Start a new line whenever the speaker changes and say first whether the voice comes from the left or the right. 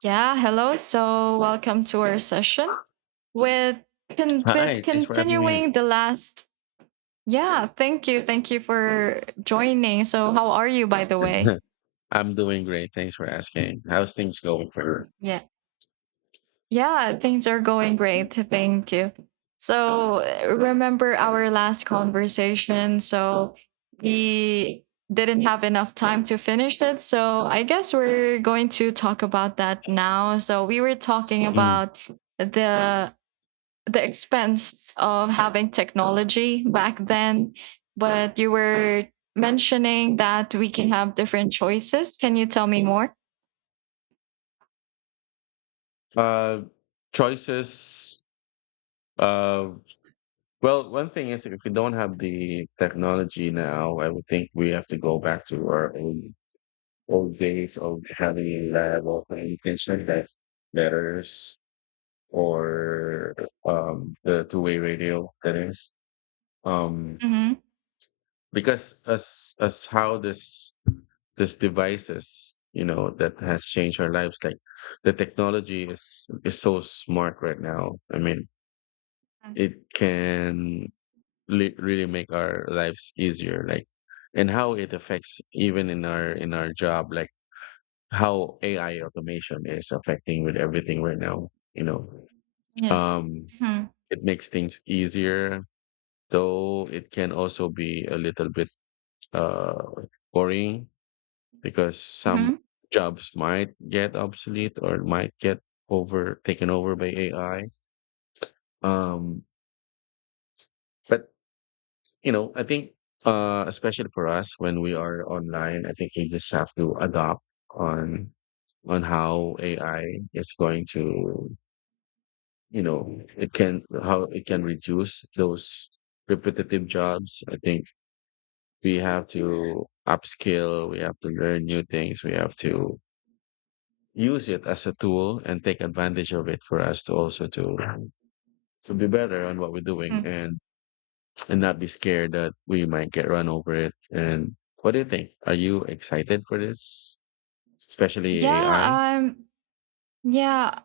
right: Yeah, hello. So welcome to our session with with
left: Hi, thanks for having me.
right: continuing the last. Yeah, thank you. Thank you for joining. So how are you, by the way?
left: I'm doing great. Thanks for asking. How's things going for her?
right: Yeah. Yeah, things are going great. Thank you. So remember our last conversation. So we didn't have enough time to finish it. So I guess we're going to talk about that now. So we were talking
left: Mm.
right: about the the expense of having technology back then, but you were mentioning that we can have different choices. Can you tell me more?
left: Uh, choices. Uh, well, one thing is if we don't have the technology now, I would think we have to go back to our old days of having a reliable communication like letters or the two-way radio, that is. um
right: Mm-hmm.
left: because as how this devices that has changed our lives like the technology is so smart right now. I mean, it can really make our lives easier, like and how it affects even in our job, like how AI automation is affecting with everything right now, you know
right: Yes.
left: um,
right: Mm-hmm.
left: it makes things easier, though it can also be a little bit uh boring because some
right: Mm-hmm.
left: jobs might get obsolete or might get over taken over by AI. Um, but I think especially for us when we are online, I think we just have to adopt on on how AI is going to, it can how it can reduce those repetitive jobs. I think we have to upskill, we have to learn new things, we have to use it as a tool and take advantage of it for us to also to be better on what we're doing and not be scared that we might get run over it. And what do you think? Are you excited for this, especially AI?
right: Yeah, yeah,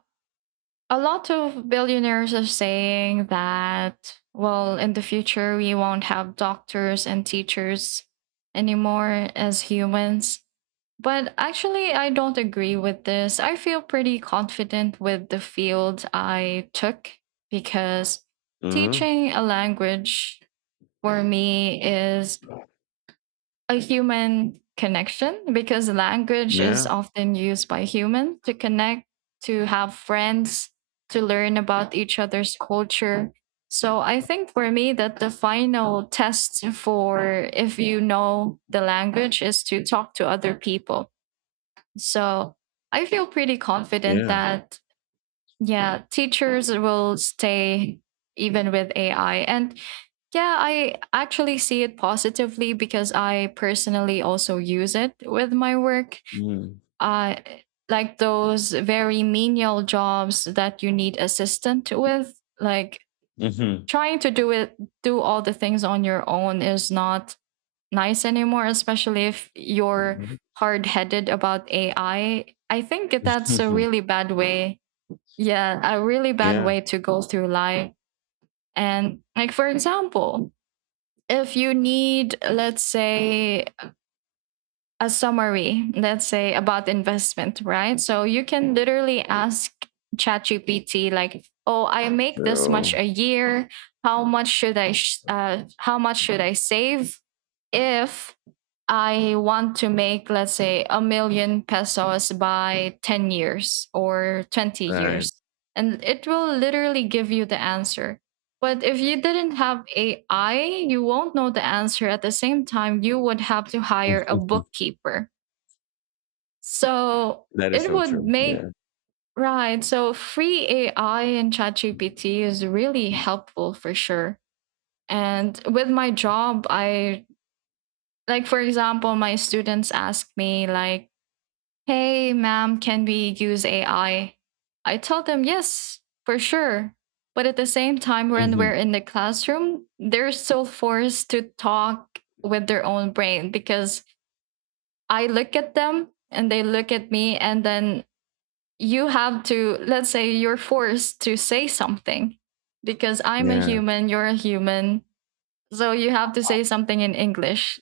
right: a lot of billionaires are saying that, well, in the future we won't have doctors and teachers anymore as humans, but actually I don't agree with this. I feel pretty confident with the field I took, because
left: Uh-huh.
right: teaching a language for me is a human connection, because language is
left: Yeah,
right: often used by humans to connect, to have friends, to learn about each other's culture. So I think for me that the final test for if you know the language is to talk to other people. So I feel pretty confident
left: yeah.
right: that yeah, teachers will stay even with AI. And yeah, I actually see it positively because I personally also use it with my work.
left: Mm.
right: Uh, like those very menial jobs that you need assistant with, like
left: Mm-hmm.
right: trying to do it, do all the things on your own is not nice anymore, especially if you're hard headed about AI. I think that's a really bad way. Yeah, a really bad
left: Yeah.
right: way to go through life. And like, for example, if you need, let's say, a summary, let's say about investment, right? So you can literally ask ChatGPT, like, oh, I make this much
left: So,
right: a year, how much should how much should I save if I want to make, let's say, a million pesos by 10 years or 20
left: right.
right: years. And it will literally give you the answer. But if you didn't have AI, you won't know the answer. At the same time, you would have to hire a bookkeeper. So
left: That is
right: it
left: so
right: would
left: true. Yeah.
right: make, right? So free AI and ChatGPT is really helpful for sure. And with my job, I, like, for example, my students ask me, like, hey, ma'am, can we use AI? I tell them, yes, for sure. But at the same time, when
left: Hmm.
right: we're in the classroom, they're still forced to talk with their own brain, because I look at them and they look at me. And then you have to, let's say, you're forced to say something because I'm a
left: Yeah.
right: human, you're a human. So you have to say something in English.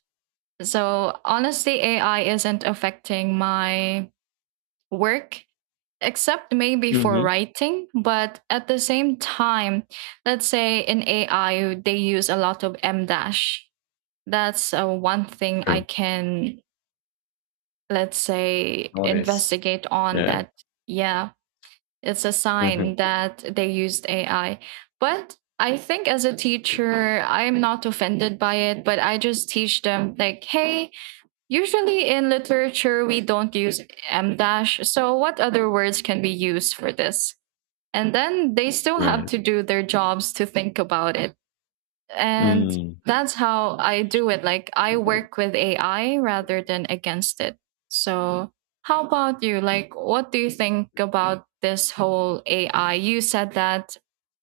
right: So honestly, AI isn't affecting my work, except maybe for
left: Hmm.
right: writing. But at the same time, let's say in AI, they use a lot of m dash. That's one thing I
left: True.
right: can, let's say,
left: Notice.
right: investigate on
left: Yeah.
right: that. Yeah, it's a sign
left: Hmm.
right: that they used AI. But I think as a teacher, I'm not offended by it, but I just teach them, like, hey, usually in literature we don't use m dash, so what other words can be used for this? And then they still have
left: Right.
right: to do their jobs to think about it. And
left: Mm.
right: that's how I do it. Like, I work with AI rather than against it. So how about you? Like, what do you think about this whole AI? You said that,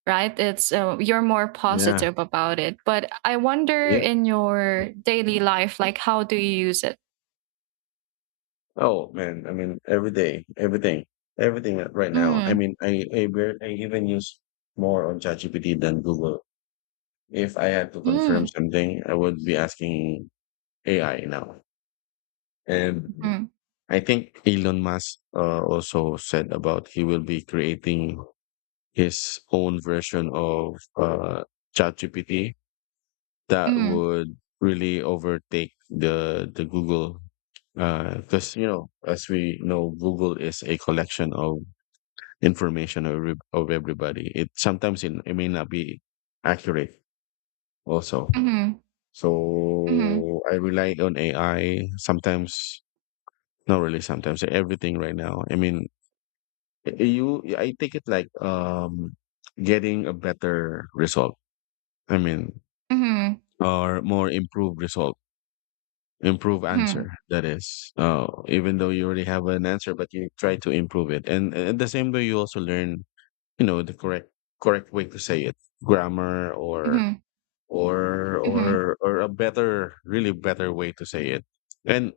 right: right, it's you're more
left: Yeah.
right: positive about it, but I wonder
left: Yeah.
right: in your daily life, like, how do you use it?
left: Oh man, I mean every day, everything, everything right now. I
right: Mm,
left: mean, I even use more on ChatGPT than Google. If I had to confirm
right: mm,
left: something, I would be asking AI now. And
right: mm,
left: I think Elon Musk also said about he will be creating his own version of ChatGPT that
right: mm,
left: would really overtake the Google because you know, as we know, Google is a collection of information of, of everybody. It sometimes it may not be accurate also.
right: mm, mm, mm,
left: So I rely on AI sometimes, not really sometimes. Everything right now. I mean, you I take it like getting a better result. I mean,
right: mm,
left: or more improved result, improve
right: mm,
left: answer, that is even though you already have an answer but you try to improve it and at the same way you also learn, you know, the correct way to say it, grammar, or
right: mm, mm.
left: or a better, really better way to say it. And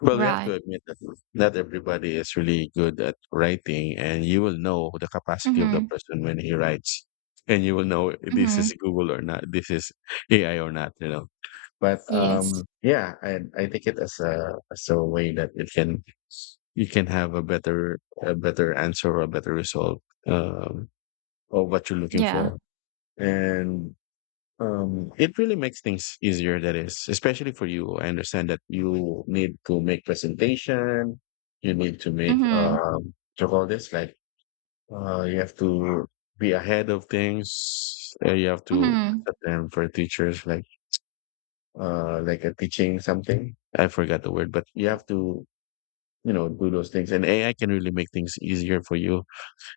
left: well, you have to
right: Right.
left: admit that not everybody is really good at writing and you will know the capacity of the
right: Mhm,
left: person when he writes, and you will know this is
right: mhm,
left: Google or not, this is AI or not, but
right: yes.
left: yeah, I take it as a way that you can have a better, a better answer or a better result, um, of what you're looking
right: Yeah.
left: for, and it really makes things easier. That is, especially for you. I understand that you need to make presentation, you need to make
right: Mhm,
left: to call this like you have to be ahead of things. You have to
right: mhm,
left: set them for teachers like a teaching something. I forgot the word, but you
right: m
left: have to, you know, do those things. And AI can really make things easier for you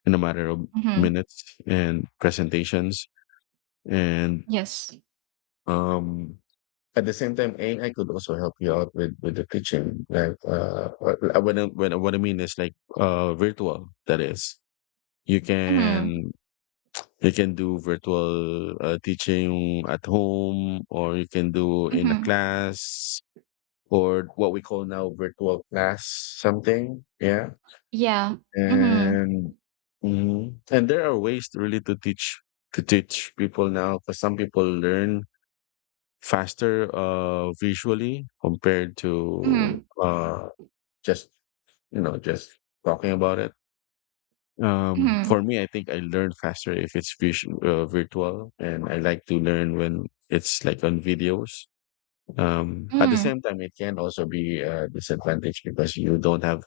left: in a matter of
right: mhm,
left: minutes and presentations. And
right: yes.
left: um at the same time, AI could also help you out with the teaching. Like what I mean is like virtual, that is. You
right: Mhm,
left: can you can do virtual teaching at home or you can do in a
right: mhm,
left: class or what we call now virtual class something. Yeah.
right: yeah. Mhm,
left: And mhm, and there are ways to really to teach people now because some people learn faster visually compared to
right: mhm,
left: just, you know, just talking about it. For
right: mhm,
left: me, I think I learn faster if it's visual, virtual, and I like to learn when it's like on videos. At the
right: mhm,
left: same time, it can also be a disadvantage because you don't have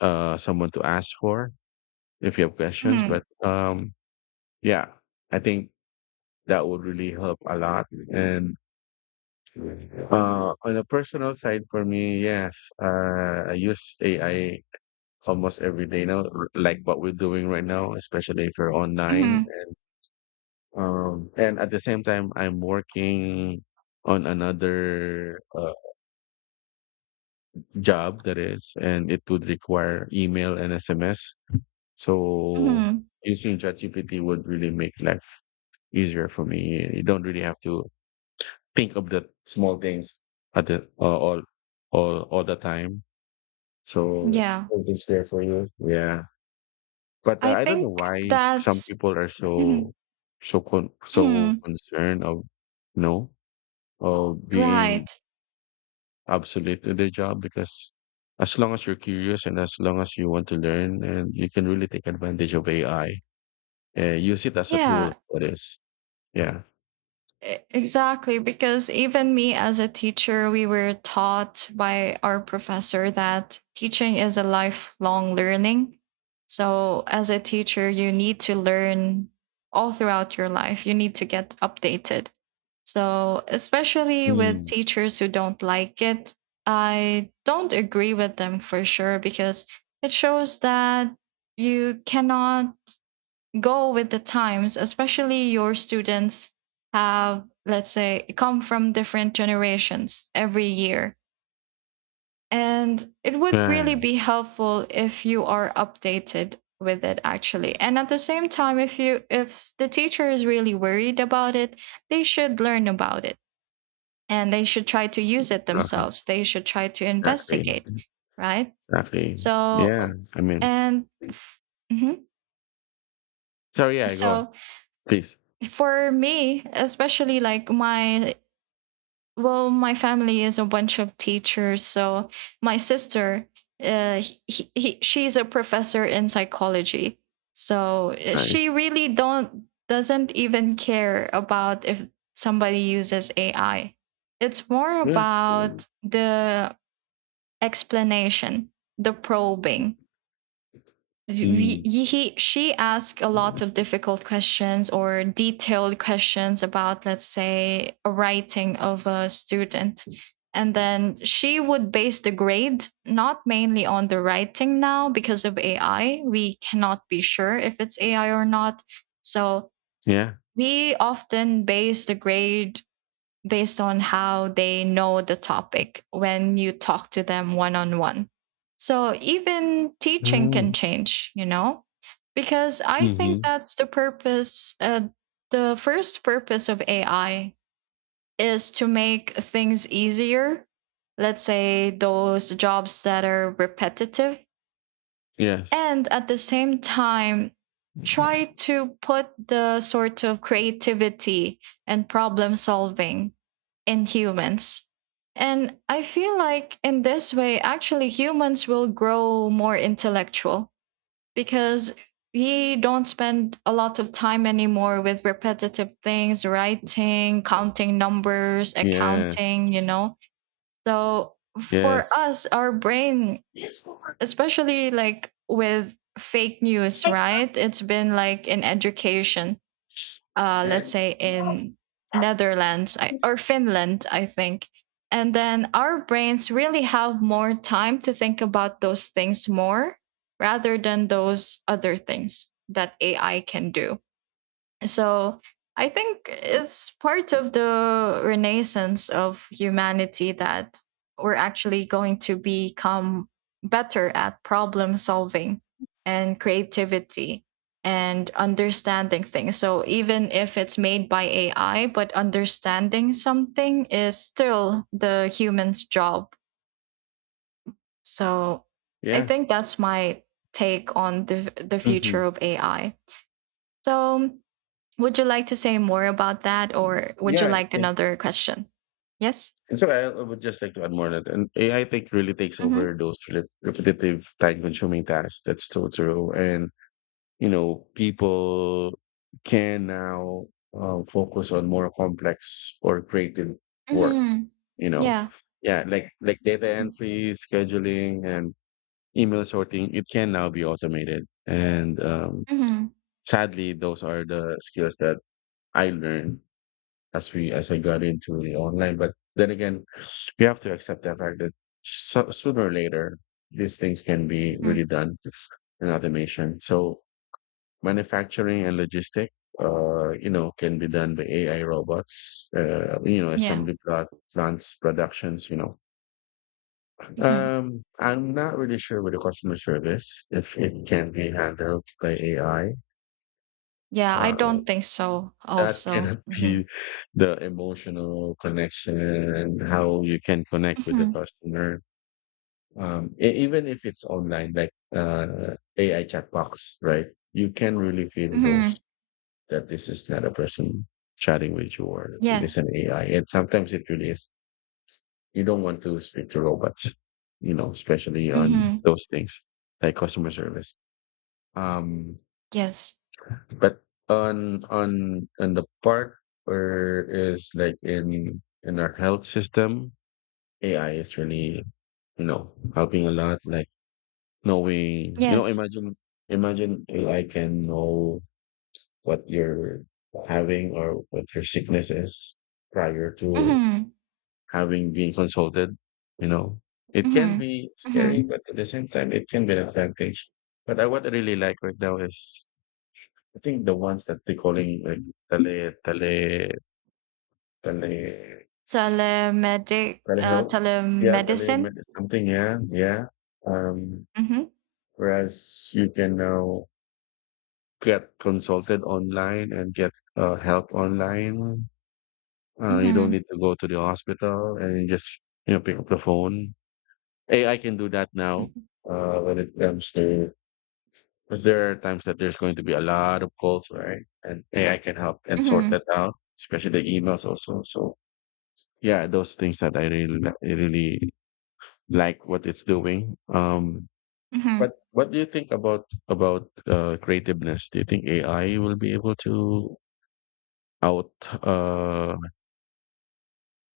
left: someone to ask for if you have questions. But
right: mhm,
left: yeah, I think that would really help a lot. And on a personal side, for me, yes, I use AI almost every day now, like what we're doing right now, especially if you're online.
right: mhm,
left: And at the same time, I'm working on another job, that is, and it would require email and SMS. So
right: mhm,
left: using ChatGPT would really make life easier for me. You don't really have to think of the small things at the all the time. So
right: yeah.
left: everything's there for you. Yeah, but
right: I
left: I don't know
right: think
left: why some
right: that's
left: people are
right: mhm,
left: so
right: mhm,
left: concerned of, you know, of being
right: right.
left: absolutely their job, because as long as you're curious and as long as you want to learn and you can really take advantage of AI and use it as a tool,
right: Yeah.
left: that is. Yeah.
right: Exactly, because even me as a teacher, we were taught by our professor that teaching is a lifelong learning. So, as a teacher, you need to learn all throughout your life, you need to get updated. So, especially with
left: Mm.
right: teachers who don't like it, I don't agree with them for sure, because it shows that you cannot go with the times, especially your students have, let's say, come from different generations every year. And it would
left: Yeah.
right: really
left: Yeah.
right: be helpful if you are updated with it, actually. And at the same time, if you, if the teacher is really worried about it, they should learn about it, and they should try to use it
left: Uh-huh.
right: themselves. They should try to
left: Exactly.
right: investigate, right?
left: Exactly. Yeah.
right: So,
left: I mean,
right: and mhm,
left: sorry. Yeah. Go on,
right: so.
left: please.
right: For me, especially like my, well, my family is a bunch of teachers, so my sister, uh, she's a professor in psychology, so
left: Nice.
right: she really don't doesn't even care about if somebody uses AI. It's more
left: Yeah.
right: about the explanation, the probing, we,
left: Mm.
right: she asked a lot of difficult questions or detailed questions about, let's say, a writing of a student. And then she would base the grade not mainly on the writing now, because of AI. We cannot be sure if it's AI or not. So
left: Yeah.
right: we often base the grade based on how they know the topic when you talk to them one on one. So even teaching can
left: Mm.
right: change, you know, because I think
left: Mm-hmm.
right: that's the purpose. The first purpose of AI is to make things easier. Let's say those jobs that are repetitive,
left: Yes.
right: and at the same time try to put the sort of creativity and problem solving in humans. And I feel like in this way, actually, humans will grow more intellectual, because we don't spend a lot of time anymore with repetitive things, writing, counting numbers,
left: Yes.
right: accounting, you know. So for
left: Yes.
right: us, our brain, especially like with fake news, right? It's been, like, in education, let's say, in Netherlands, I, or Finland, I think. And then our brains really have more time to think about those things more, rather than those other things that AI can do. So I think it's part of the renaissance of humanity, that we're actually going to become better at problem solving and creativity and understanding things. So even if it's made by AI, but understanding something is still the human's job. So I
left: Yeah.
right: think that's my take on the future
left: Mm-hmm.
right: of AI. So would you like to say more about that, or would you
left: Yeah, I
right: like
left: think,
right: another question? Yes?
left: and so I would just like to add more on that. And AI take really takes
right: Mhm.
left: over those repetitive, time-consuming tasks. That's so true. And, you know, people can now focus on more complex or creative work.
right: Mhm.
left: You know,
right: Yeah.
left: yeah, like data
right: Mhm.
left: entry, scheduling, and email sorting. It can now be automated. And
right: Mhm.
left: sadly, those are the skills that I learned as we as I got into the online. But then again, we have to accept the fact that so, sooner or later these things can be
right: Mhm.
left: really done in automation. So manufacturing and logistic, you know, can be done by AI robots. You know,
right: Yeah.
left: assembly plot plants, productions. You know,
right: Mhm.
left: I'm not really sure with the customer service if it can be handled by AI.
right: Yeah, I don't think so
left: That
right: also.
left: cannot
right: Mhm.
left: be the emotional connection and how you can connect with the
right: Mhm.
left: customer. Even if it's online, like AI chat box, right? You can really feel those
right: Mhm.
left: that this is not a person chatting with you or it
right: Yeah.
left: is an AI. And sometimes it really is. You don't want to speak to robots, you know, especially on
right: Mhm.
left: those things like customer service. Um,
right: Yes.
left: But on the part where is like in our health system, AI is really, you know, helping a lot. Like knowing, you know,
right: Yes.
left: imagine AI can know what you're having or what your sickness is prior to
right: Mhm.
left: having been consulted. You know, it can
right: Mhm.
left: be scary,
right: Mhm.
left: but at the same time it can be an advantage. But I, what I really like right now is I think the ones that they're calling like tele tele tele telehealth. Yeah,
right: Telemedicine?
left: telemedicine something, yeah, yeah. Um
right: Mhm.
left: whereas you can now get consulted online and get help online. You don't
right: Mhm.
left: need to go to the hospital and you just, you know, pick up the phone. AI can do that now.
right: Mhm.
left: When it comes to because there are times that there's going to be a lot of calls, right? And AI can help and sort
right: Mhm.
left: that out, especially the emails also. So yeah, those things that I really like what it's doing.
right: Mhm.
left: But what do you think about creativeness? Do you think AI will be able to out uh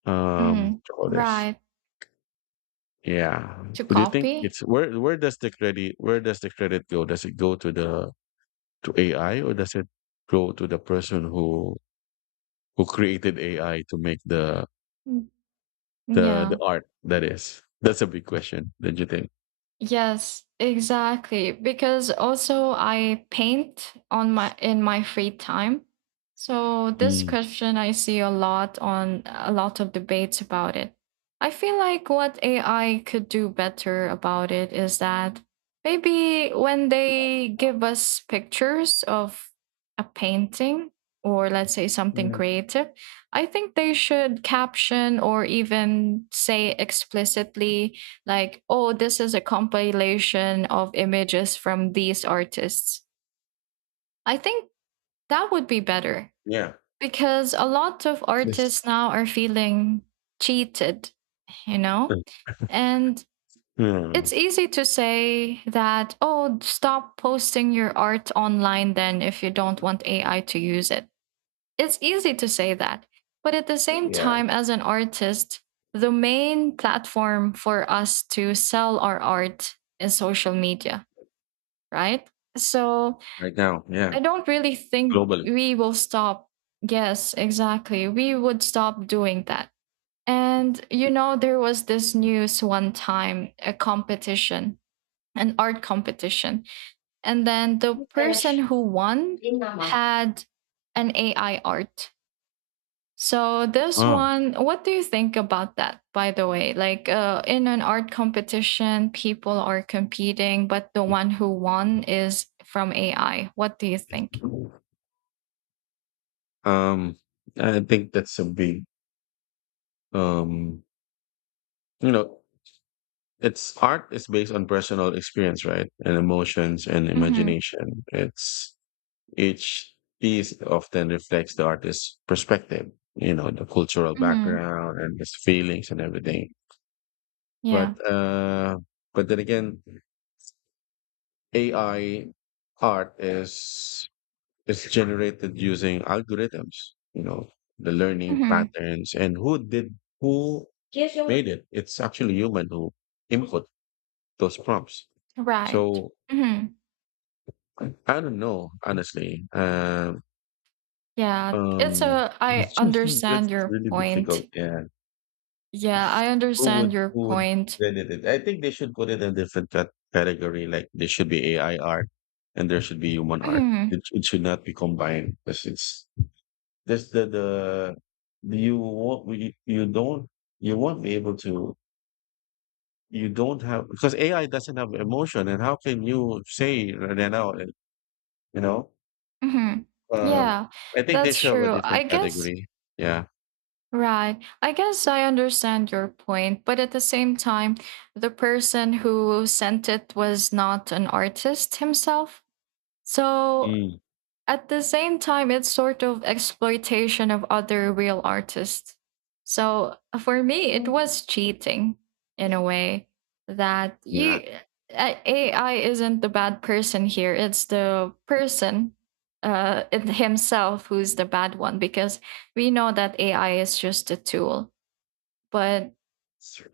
right: Mhm.
left: all this,
right: Right.
left: yeah?
right: To
left: Do you think
right: copy?
left: it's where where does the credit go? Does it go to the to AI or does it go to the person who created AI to make
right: Mm.
left: the
right: Yeah.
left: art, that is? That's a big question, don't you think?
right: Yes, exactly. Because also I paint on my in my free time. So this
left: Mm.
right: question, I see a lot on a lot of debates about it. I feel like what AI could do better about it is that maybe when they give us pictures of a painting, or, let's say, something
left: Mm.
right: creative, I think they should caption or even say explicitly, like, oh, this is a compilation of images from these artists. I think that would be better,
left: Yeah.
right: because a lot of
left: At least.
right: artists now are feeling cheated, you know? And
left: Hmm.
right: it's easy to say that, oh, stop posting your art online then if you don't want AI to use it. It's easy to say that. But at the same
left: Yeah.
right: time, as an artist, the main platform for us to sell our art is social media, right? So
left: Right now, yeah,
right: I don't really think
left: globally.
right: we will stop. Yes, exactly. We would stop doing that. And, you know, there was this news one time, a competition, an art competition. And then the person
left: Yes,
right: who won
left: yun naman.
right: had an AI art. So this
left: Oh,
right: one, what do you think about that? By the way, like, in an art competition, people are competing, but the one who won is from AI. What do you think?
left: um, I think that's a big, um, you know, it's art is based on personal experience, right? And emotions and
right: Mm-hmm.
left: imagination. It's each piece often reflects the artist's perspective, you know, the cultural
right: Mm-hmm.
left: background and his feelings and everything.
right: Yeah.
left: But, uh, but then again, AI art is, it's generated using algorithms, you know, the learning
right: Mm-hmm.
left: patterns and who did, who made it. It's actually human who input those prompts.
right: Right.
left: So
right: Mm-hmm.
left: I don't know, honestly.
right: Yeah. It's
left: Um,
right: a. I
left: that's
right: understand your
left: really difficult.
right: point.
left: Yeah.
right: Yeah, I understand your
left: Who would
right: point.
left: credit it? I think they should put it in a different category. Like there should be AI art and there should be human art.
right: Mm-hmm.
left: It should not be combined because it's That's the you won't you, you don't you won't be able to you don't have because AI doesn't have emotion. And how can you say right now you know
right: Mm-hmm.
left: um
right: Yeah,
left: I think they
right: that's
left: should have a
right: true.
left: different
right: I guess.
left: category. Yeah.
right: Right. I guess I understand your point, but at the same time, the person who sent it was not an artist himself. So
left: Mm.
right: at the same time, it's sort of exploitation of other real artists. So for me, it
left: Mm.
right: was cheating in a way that
left: Yeah.
right: you. AI isn't the bad person here. It's the person himself who's the bad one, because we know that AI is just a tool. But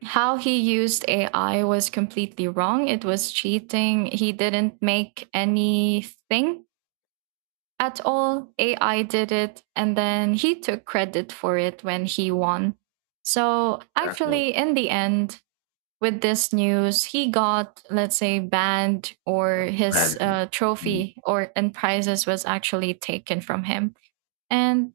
right: how he used AI was completely wrong. It was cheating. He didn't make anything at all. AI did it, and then he took credit for it when he won. So,
left: Exactly.
right: actually, in the end, with this news, he got, let's say, banned, or
left: Right.
right: his
left: Mm.
right: trophy or and prizes was actually taken from him. And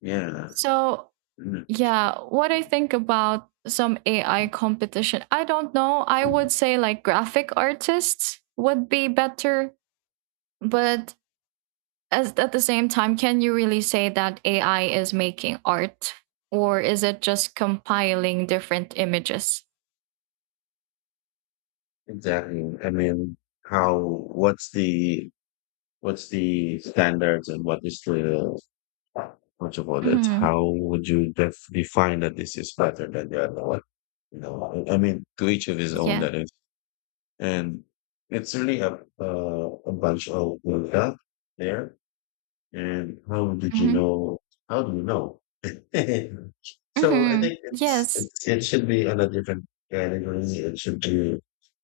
left: Yeah.
right: so,
left: Mm.
right: yeah, what I think about some AI competition, I don't know. I would say like graphic artists would be better, but as at the same time, can you really say that AI is making art, or is it just compiling different images?
left: Exactly. I mean, how what's the what's the standards, and what is the much about it?
right: Hmm.
left: How would you define that this is better than the other one? I mean, to each of his own,
right: Yeah.
left: that is. And it's really a bunch of build there. And how did you
right: Hmm.
left: know? How do you know? So I
right: Hmm.
left: think
right: Yes.
left: it should be on a different category. It should be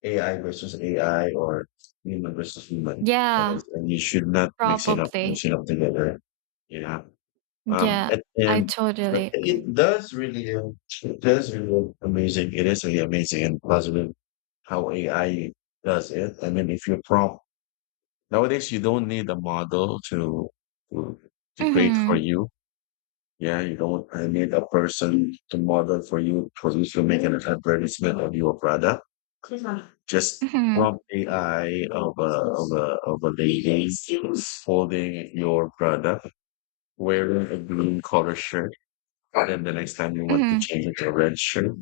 left: AI versus AI or human versus human. That
right: Yeah.
left: is, and you should not mix
right: Probably.
left: it up together. Yeah.
right: Yeah. I
left: And But
right: totally agree.
left: it does really look amazing. It is really amazing and positive how AI does it. I mean, if you prompt nowadays, you don't need a model to, to create for
right: Hmm.
left: you. Yeah, you don't need a person to model for you to make an advertisement of your product. Just
right: Hmm.
left: prompt AI of a lady holding your product wearing a green color shirt. And then the next time you want to
right: Hmm.
left: change it to a red shirt,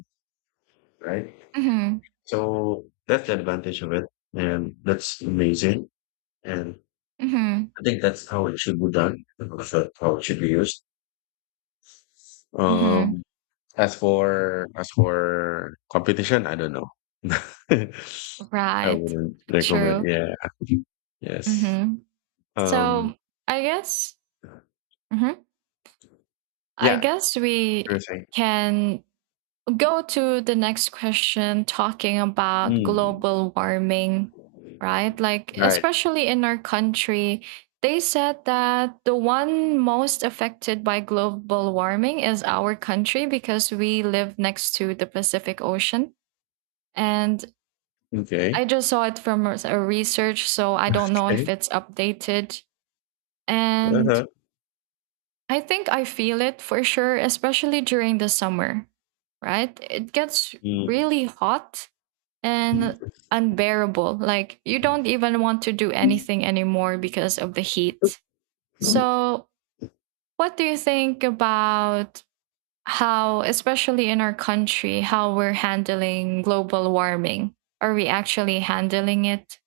left: right?
right: Hmm.
left: So that's the advantage of it, and that's amazing. And
right: Hmm.
left: I think that's how it should be done. That's how it should be used.
right: Hmm.
left: Um, as for competition, I don't know. I
right: Right.
left: wouldn't recommend.
right: True.
left: Yeah. Yes.
right: Hmm.
left: Um.
right: So I guess. Hmm. I
left: Yeah.
right: guess
left: You are
right: we
left: saying.
right: can go to the next question talking about
left: Mm.
right: global warming, right? Like,
left: Right.
right: especially in our country, they said that the one most affected by global warming is our country because we live next to the Pacific Ocean. And
left: Okay.
right: I just saw it from a research, so I don't know
left: Okay.
right: if it's updated. And
left: Uh-huh.
right: I think I feel it for sure, especially during the summer, right? It gets
left: Mm.
right: really hot and unbearable. Like you don't even want to do anything anymore because of the heat. So, what do you think about how, especially in our country, how we're handling global warming? Are we actually handling it?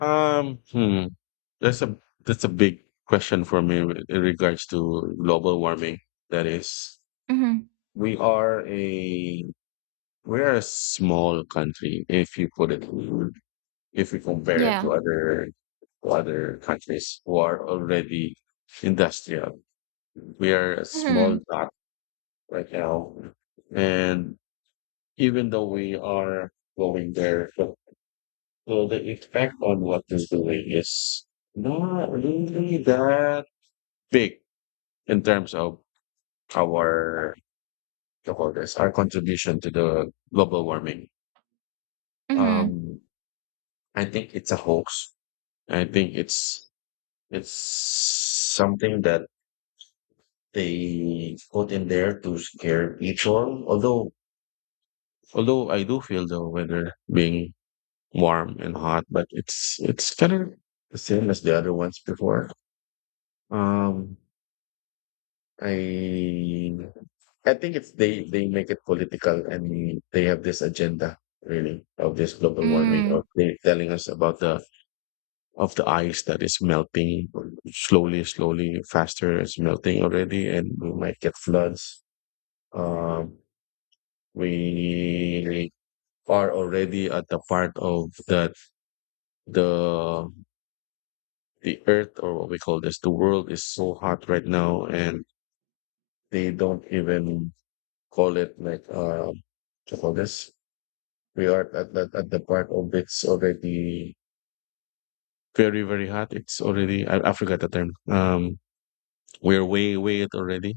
left: Hmm. That's a that's a big question for me, in regards to global warming. That is,
right: Hmm.
left: we are a we are a small country, if you put it, if you compare it to
right: Yeah.
left: other to other countries who are already industrial. We are a small
right: Hmm.
left: dot right now, and even though we are going there, so the effect on what is doing is not really that big in terms of our you call this, our contribution to the global warming.
right: Hmm.
left: Um, I think it's a hoax. I think it's something that they put in there to scare people. Although I do feel the weather being warm and hot, but it's kind of the same as the other ones before. Um, I I think it's they make it political, and they have this agenda really of this global warming of
right: Mm.
left: they telling us about the of the ice that is melting slowly, slowly, faster, it's melting already, and we might get floods. Um we are already at the part of that the the earth, or what we call this, the world is so hot right now, and they don't even call it, like, to call this, we are at the part of it's already very, very hot. It's already, I forgot the term. We're way way it already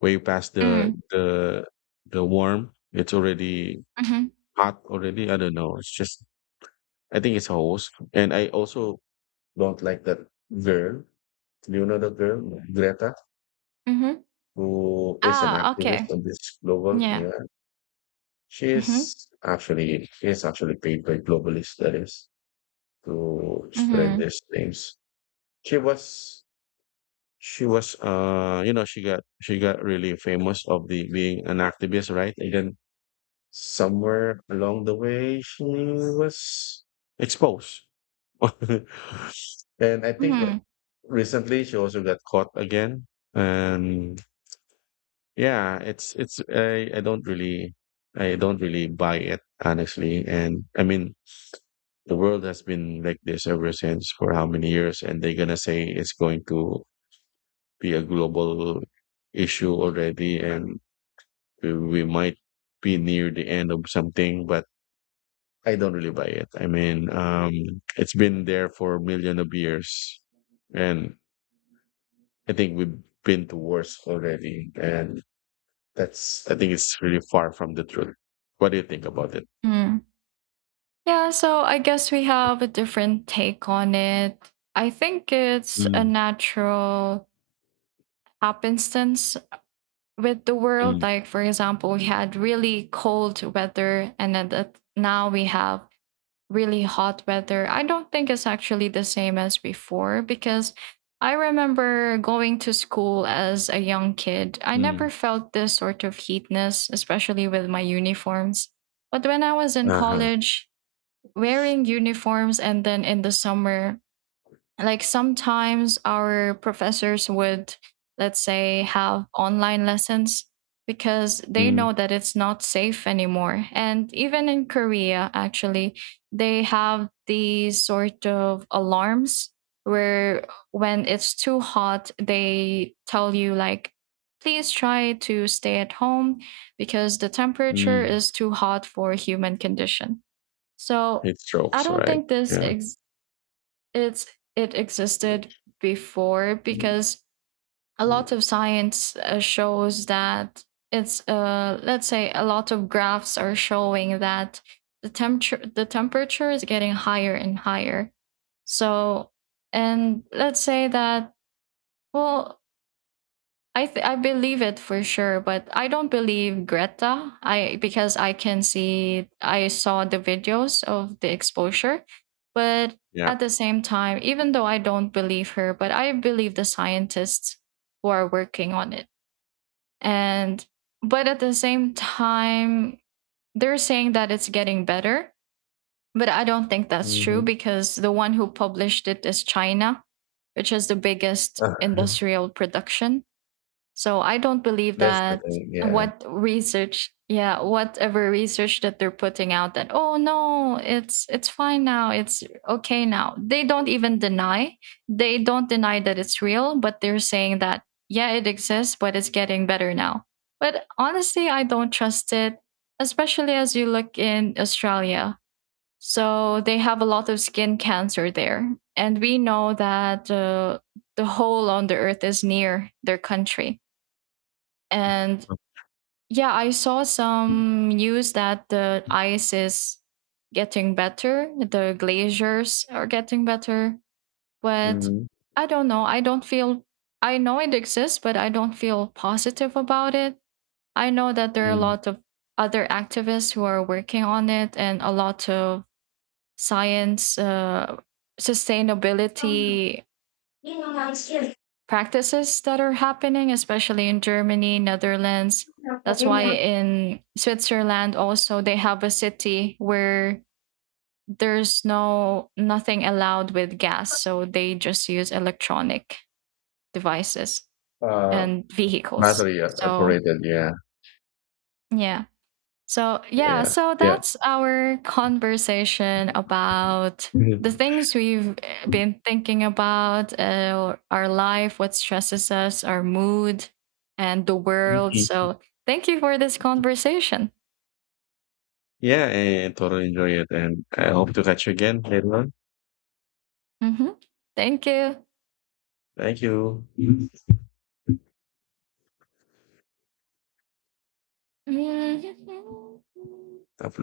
left: way past the
right: Mm.
left: the the warm. It's already
right: Mm-hmm.
left: hot already. I don't know, it's just, I think it's a host. And I also don't like that girl. Do you know that girl, Greta,
right: Mm-hmm.
left: who is an
right: Ah,
left: activist
right: okay.
left: on this global?
right: Yeah.
left: Yeah. she
right: Mm-hmm.
left: is actually she is actually paid by globalists, that is, to spread
right: Mm-hmm.
left: these things. She was she was She got really famous of the being an activist, right? And then somewhere along the way, she was exposed. And I think
right: Mm-hmm.
left: recently she also got caught again. And yeah, it's I don't really buy it, honestly. And I mean, the world has been like this ever since for how many years, and they're gonna say it's going to be a global issue already, and we might be near the end of something, but I don't really buy it. I mean, it's been there for a million of years, and I think we've been to worse already, and that's I think it's really far from the truth. What do you think about it?
right: Mm-hmm. Yeah, so I guess we have a different take on it. I think it's a
left: Mm,
right: natural happenstance with the world.
left: mm,
right: Like, for example, we had really cold weather, and then that now we have really hot weather. I don't think it's actually the same as before because I remember going to school as a young kid. I
left: mm.
right: never felt this sort of heatness, especially with my uniforms. But when I was in
left: Uh-huh.
right: college, wearing uniforms and then in the summer, like sometimes our professors would, let's say, have online lessons because they
left: Mm,
right: know that it's not safe anymore. And even in Korea, actually, they have these sort of alarms where, when it's too hot, they tell you like please try to stay at home because the temperature
left: mm.
right: is too hot for human condition. So
left: It
right: I
left: strokes,
right: don't
left: right?
right: think
left: Yeah.
right: it's it existed before because a lot of science shows that it's let's say a lot of graphs are showing that the temperature is getting higher and higher. So, and let's say that, well, I believe it for sure, but I don't believe Greta. I, because I can see, I saw the videos of the exposure, but
left: Yeah.
right: at the same time, even though I don't believe her, but I believe the scientists who are working on it. And but at the same time, they're saying that it's getting better, but I don't think that's true
left: Mhm.
right: because the one who published it is China, which is the biggest industrial production. So I don't believe
left: That's the
right: that,
left: thing, yeah.
right: what research, yeah, whatever research that they're putting out that oh no, it's fine now, it's okay now. They don't even deny. They don't deny that it's real, but they're saying that yeah, it exists, but it's getting better now. But honestly, I don't trust it, especially as you look in Australia. So they have a lot of skin cancer there, and we know that the hole on the earth is near their country. And yeah, I saw some news that the ice is getting better, the glaciers are getting better, but
left: Mhm.
right: I don't know. I don't feel, I know it exists, but I don't feel positive about it. I know that there are a
left: Mm.
right: lot of other activists who are working on it and a lot of science sustainability practices that are happening, especially in Germany, Netherlands. That's why in Switzerland also they have a city where there's no nothing allowed with gas, so they just use electronic devices
left: Uh,
right: and vehicles.
left: battery
right: So
left: operated, yeah,
right: yeah. So, yeah,
left: yeah,
right: so
left: yeah.
right: that's our conversation about the
left: Mhm.
right: things we've been thinking about, our life, what stresses us, our mood, and the world.
left: Mhm.
right: So, thank you for this conversation.
left: Yeah, I totally enjoy it, and I hope to catch you again later on.
right: Hmm. Thank you.
left: Thank you. God
right: Mm-hmm.
left: bless.